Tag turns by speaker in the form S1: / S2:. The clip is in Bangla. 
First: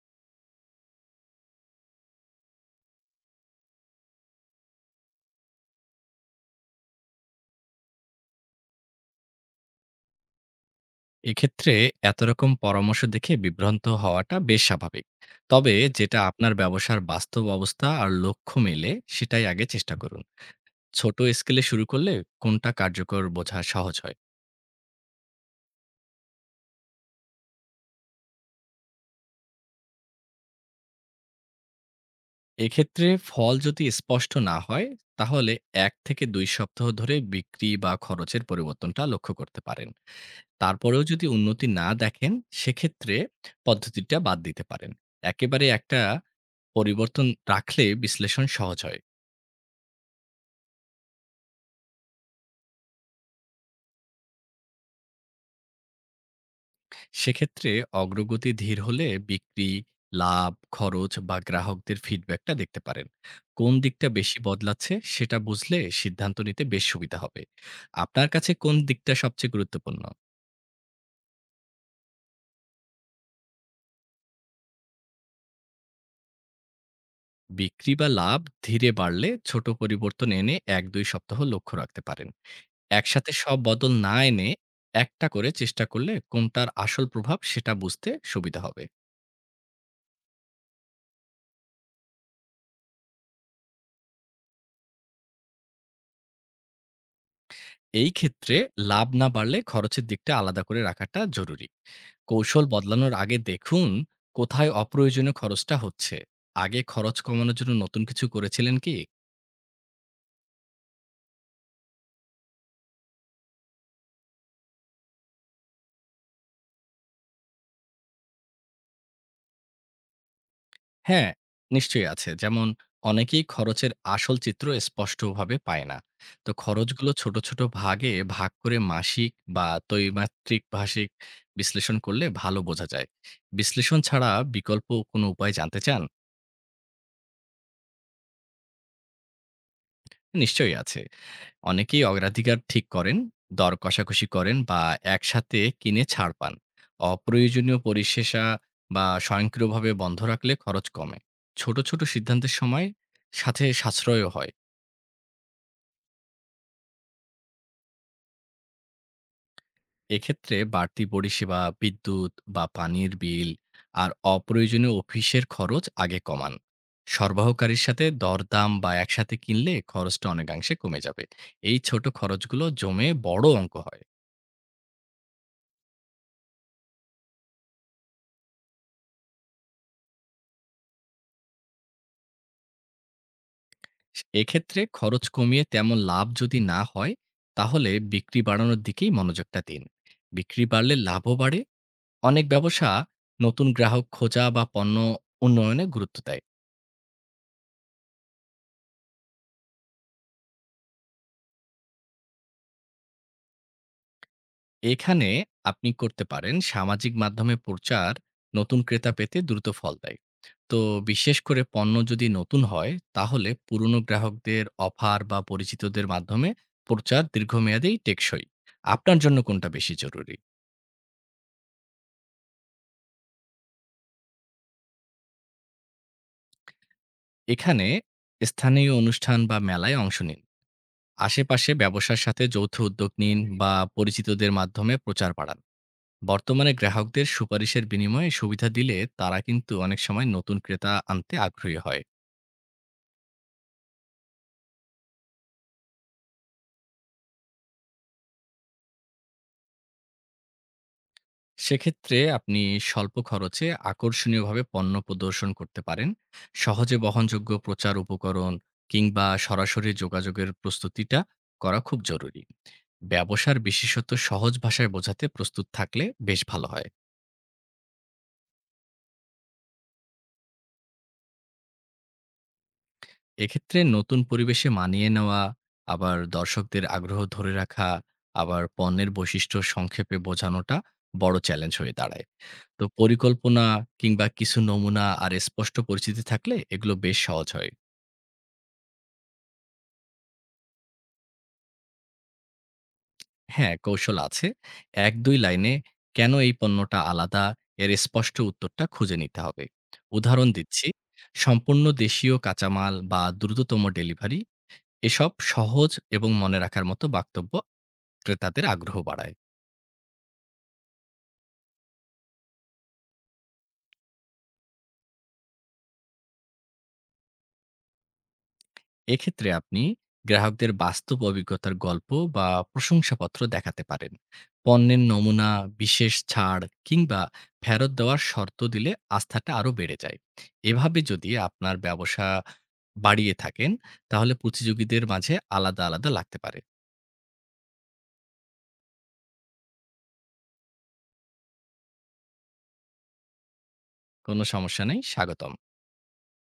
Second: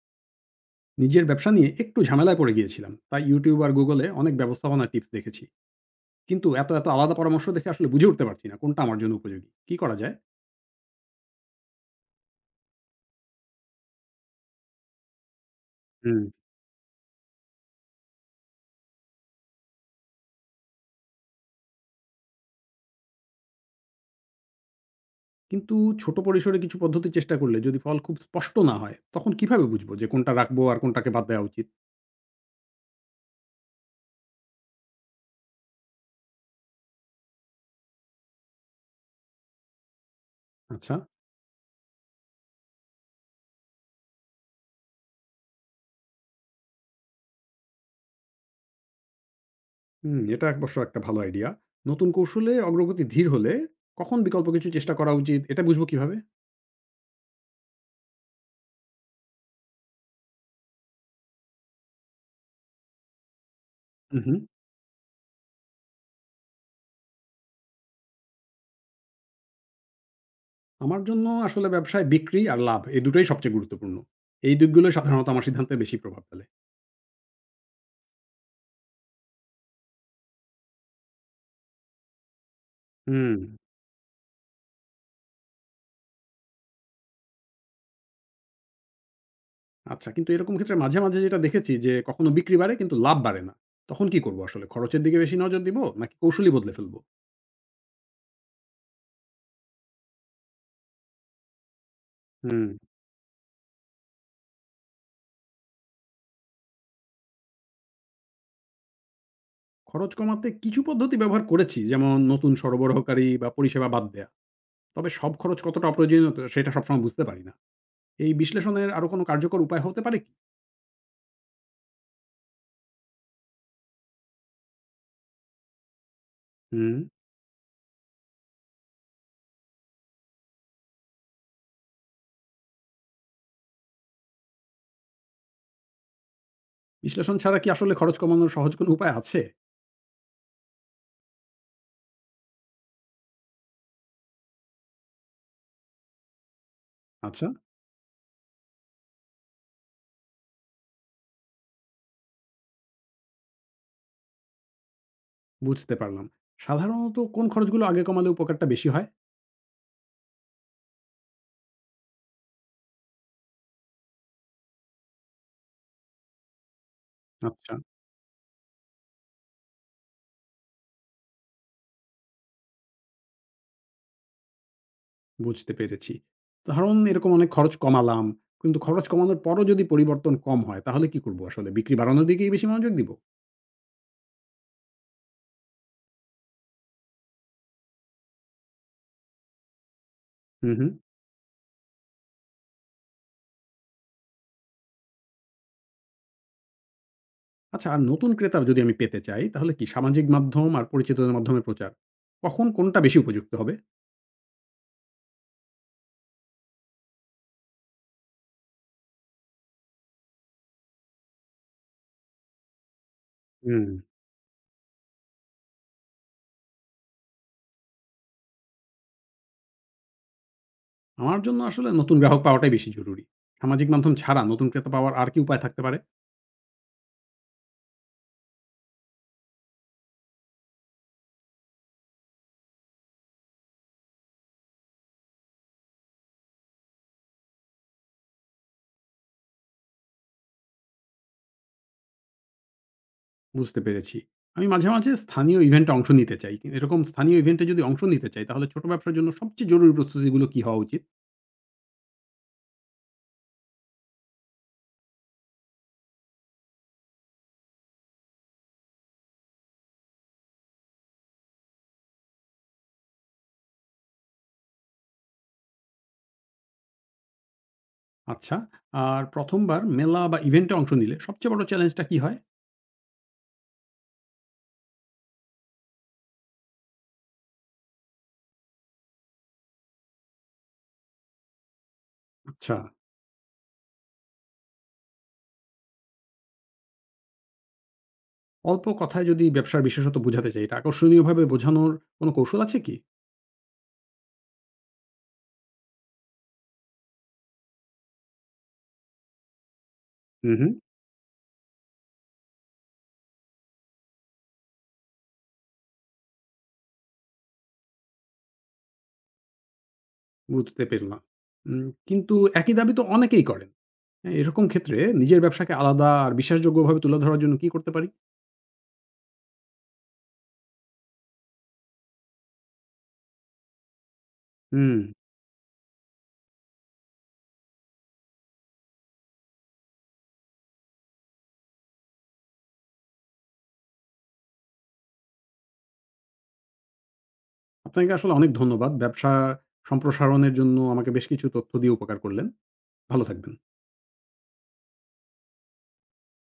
S1: নিজের ব্যবসা নিয়ে একটু ঝামেলায় পড়ে গিয়েছিলাম। তাই YouTube আর Google এ অনেক ব্যবস্থাপনার টিপস দেখেছি। কিন্তু এত আলাদা পরামর্শ দেখে আসলে বুঝে উঠতে পারছি না কোনটা আমার জন্য উপযোগী। কি করা যায়?
S2: এক্ষেত্রে এত রকম পরামর্শ দেখে বিভ্রান্ত হওয়াটা বেশ স্বাভাবিক। তবে
S1: হুম।
S2: যেটা আপনার ব্যবসার বাস্তব অবস্থা আর লক্ষ্য মেলে, সেটাই আগে চেষ্টা করুন। ছোট স্কেলে শুরু করলে কোনটা কার্যকর বোঝা সহজ হয়।
S1: কিন্তু ছোট পরিসরে কিছু পদ্ধতি চেষ্টা করলে যদি ফল খুব স্পষ্ট না হয়, তখন কিভাবে বুঝবো যে কোনটা রাখবো আর কোনটাকে বাদ দেওয়া উচিত?
S2: এক্ষেত্রে ফল যদি স্পষ্ট না হয়, তাহলে ১ থেকে ২ সপ্তাহ ধরে বিক্রি বা খরচের পরিবর্তনটা লক্ষ্য করতে পারেন।
S1: আচ্ছা,
S2: তারপরেও যদি উন্নতি না দেখেন, সেক্ষেত্রে পদ্ধতিটা বাদ দিতে পারেন। একেবারে একটা পরিবর্তন রাখলে বিশ্লেষণ সহজ হয়।
S1: হুম, এটা অবশ্য একটা ভালো আইডিয়া। নতুন কৌশলে অগ্রগতি ধীর হলে কখন বিকল্প কিছু চেষ্টা করা উচিত এটা বুঝবো কিভাবে?
S2: সেক্ষেত্রে অগ্রগতি ধীর হলে বিক্রি, লাভ, খরচ বা গ্রাহকদের ফিডব্যাকটা দেখতে পারেন। কোন দিকটা
S1: হুম।
S2: বেশি বদলাচ্ছে সেটা বুঝলে সিদ্ধান্ত নিতে বেশ সুবিধা হবে। আপনার কাছে কোন দিকটা সবচেয়ে গুরুত্বপূর্ণ?
S1: আমার জন্য আসলে ব্যবসায় বিক্রি আর লাভ এই দুটোই সবচেয়ে গুরুত্বপূর্ণ। এই দিকগুলোই সাধারণত আমার সিদ্ধান্তে বেশি প্রভাব ফেলে।
S2: বিক্রি বা লাভ ধীরে বাড়লে ছোট পরিবর্তন এনে ১-২ সপ্তাহ লক্ষ্য রাখতে পারেন। একসাথে
S1: হুম,
S2: সব বদল না এনে একটা করে চেষ্টা করলে কোনটার আসল প্রভাব সেটা বুঝতে সুবিধা হবে।
S1: আচ্ছা। কিন্তু এরকম ক্ষেত্রে মাঝে মাঝে যেটা দেখেছি যে কখনো বিক্রি বাড়ে কিন্তু লাভ বাড়ে না। তখন কি করব আসলে? খরচের দিকে বেশি নজর দিব নাকি কৌশলী বদলে ফেলব?
S2: এই ক্ষেত্রে লাভ না বাড়লে খরচের দিকটা আলাদা করে রাখাটা জরুরি। কৌশল
S1: হুম।
S2: বদলানোর আগে দেখুন কোথায় অপ্রয়োজনীয় খরচটা হচ্ছে। আগে খরচ কমানোর জন্য নতুন কিছু করেছিলেন কি?
S1: খরচ কমাতে কিছু পদ্ধতি ব্যবহার করেছি। যেমন নতুন সরবরাহকারী বা পরিষেবা বাদ দেয়া। তবে সব খরচ কতটা অপ্রয়োজনীয় তো সেটা সবসময় বুঝতে পারি না। এই বিশ্লেষণের আরো কোনো কার্যকর উপায় হতে পারে কি?
S2: হ্যাঁ, নিশ্চয়ই আছে। যেমন অনেকেই খরচের আসল চিত্র স্পষ্টভাবে পায় না। তো
S1: হুম।
S2: খরচগুলো ছোট, ছোট ভাগে ভাগ করে মাসিক বা ত্রৈমাত্রিক ভাষিক বিশ্লেষণ করলে ভালো বোঝা যায়। বিশ্লেষণ ছাড়া বিকল্প কোনো উপায় জানতে চান?
S1: বিশ্লেষণ ছাড়া কি আসলে খরচ কমানোর সহজ কোনো উপায় আছে?
S2: নিশ্চয়ই আছে। অনেকেই অগ্রাধিকার ঠিক করেন, দর কষাকষি করেন বা একসাথে কিনে ছাড় পান।
S1: আচ্ছা,
S2: অপ্রয়োজনীয় পরিষেবা বা স্বয়ংক্রিয়ভাবে বন্ধ রাখলে খরচ কমে। ছোট, ছোট সিদ্ধান্তের সময় সাথে সাশ্রয়ও হয়।
S1: বুঝতে পারলাম। সাধারণত কোন খরচগুলো আগে কমালে উপকারটা বেশি হয়?
S2: এক্ষেত্রে বাড়তি পরিষেবা, বিদ্যুৎ বা পানির বিল আর অপ্রয়োজনীয় অফিসের খরচ আগে কমান।
S1: আচ্ছা।
S2: সরবরাহকারীর সাথে দরদাম বা একসাথে কিনলে খরচটা অনেকাংশে কমে যাবে। এই ছোট খরচগুলো জমে বড় অঙ্ক হয়।
S1: বুঝতে পেরেছি। ধরুন এরকম অনেক খরচ কমালাম। কিন্তু খরচ কমানোর পরও যদি পরিবর্তন কম হয় তাহলে কি করব আসলে? বিক্রি বাড়ানোর দিকেই বেশি মনোযোগ দিব?
S2: এক্ষেত্রে খরচ কমিয়ে তেমন লাভ যদি না হয় তাহলে বিক্রি বাড়ানোর দিকেই মনোযোগটা দিন। বিক্রি
S1: হুম।
S2: বাড়লে লাভও বাড়ে। অনেক ব্যবসা নতুন গ্রাহক খোঁজা বা পণ্য উন্নয়নে গুরুত্ব দেয়।
S1: আচ্ছা আর নতুন ক্রেতা যদি আমি পেতে চাই তাহলে কি সামাজিক মাধ্যম আর পরিচিতদের মাধ্যমে প্রচার, কখন কোনটা বেশি উপযুক্ত হবে?
S2: এখানে আপনি করতে পারেন সামাজিক মাধ্যমে প্রচার নতুন ক্রেতা পেতে দ্রুত ফল দেয়। তো বিশেষ করে পণ্য যদি নতুন হয় তাহলে
S1: হুম।
S2: পুরনো গ্রাহকদের অফার বা পরিচিতদের মাধ্যমে প্রচার দীর্ঘমেয়াদেই টেকসই। আপনার জন্য কোনটা বেশি জরুরি?
S1: আমার জন্য আসলে নতুন গ্রাহক পাওয়াটাই বেশি জরুরি। সামাজিক মাধ্যম ছাড়া নতুন ক্রেতা পাওয়ার আর কি উপায় থাকতে পারে?
S2: এখানে স্থানীয় অনুষ্ঠান বা মেলায় অংশ নিন, আশেপাশে ব্যবসার সাথে যৌথ উদ্যোগ নিন বা পরিচিতদের মাধ্যমে প্রচার বাড়ান। বর্তমানে গ্রাহকদের সুপারিশের বিনিময়ে সুবিধা দিলে তারা কিন্তু অনেক সময় নতুন ক্রেতা আনতে আগ্রহী হয়।
S1: বুঝতে পেরেছি। আমি মাঝে মাঝে স্থানীয় ইভেন্টে অংশ নিতে চাই। কিন্তু এরকম স্থানীয় ইভেন্টে যদি অংশ নিতে চাই তাহলে ছোট ব্যবসার জন্য সবচেয়ে জরুরি প্রস্তুতিগুলো কি হওয়া উচিত?
S2: সেক্ষেত্রে আপনি স্বল্প খরচে আকর্ষণীয়ভাবে পণ্য প্রদর্শন করতে পারেন, সহজে বহনযোগ্য প্রচার উপকরণ কিংবা সরাসরি যোগাযোগের প্রস্তুতিটা করা খুব জরুরি। ব্যবসার বিশেষত সহজ ভাষায় বোঝাতে প্রস্তুত থাকলে বেশ ভালো হয়।
S1: আচ্ছা। আর ১ম বার মেলা বা ইভেন্টে অংশ নিলে সবচেয়ে বড় চ্যালেঞ্জটা কি হয়?
S2: এক্ষেত্রে নতুন পরিবেশে মানিয়ে নেওয়া, আবার দর্শকদের আগ্রহ ধরে রাখা, আবার পণ্যের বৈশিষ্ট্য সংক্ষেপে বোঝানোটা বড় চ্যালেঞ্জ হয়ে দাঁড়ায়।
S1: আচ্ছা।
S2: তো পরিকল্পনা কিংবা কিছু নমুনা আর স্পষ্ট পরিচিতি থাকলে এগুলো বেশ সহজ হয়।
S1: অল্প কথায় যদি ব্যবসার বিশেষত্ব বোঝাতে চাই, এটা আকর্ষণীয়ভাবে বোঝানোর কোনো কৌশল আছে কি?
S2: হ্যাঁ, কৌশল আছে। ১-২ লাইনে কেন এই পণ্যটা আলাদা এর স্পষ্ট উত্তরটা খুঁজে নিতে হবে। উদাহরণ
S1: হুম।
S2: দিচ্ছি, সম্পূর্ণ দেশীয় কাঁচামাল বা দ্রুততম ডেলিভারি এসব সহজ এবং মনে রাখার মতো বাক্তব্য ক্রেতাদের আগ্রহ বাড়ায়।
S1: বুঝতে পেরলাম। কিন্তু একই দাবি তো অনেকেই করেন। হ্যাঁ, এরকম ক্ষেত্রে নিজের ব্যবসাকে আলাদা আর বিশ্বাসযোগ্যভাবে তুলে ধরার জন্য কি করতে পারি?
S2: এক্ষেত্রে আপনি গ্রাহকদের বাস্তব অভিজ্ঞতার গল্প বা প্রশংসাপত্র দেখাতে পারেন।
S1: হুম।
S2: পণ্যের নমুনা, বিশেষ ছাড় কিংবা ফেরত দেওয়ার শর্ত দিলে আস্থাটা আরও বেড়ে যায়। এভাবে যদি আপনার ব্যবসা বাড়িয়ে থাকেন তাহলে প্রতিযোগীদের মাঝে আলাদা আলাদা লাগতে পারে।
S1: আপনাকে আসলে অনেক ধন্যবাদ। ব্যবসা সম্প্রসারণের জন্য আমাকে বেশ কিছু তথ্য দিয়ে উপকার করলেন। ভালো থাকবেন।
S2: কোনো সমস্যা নেই, স্বাগতম।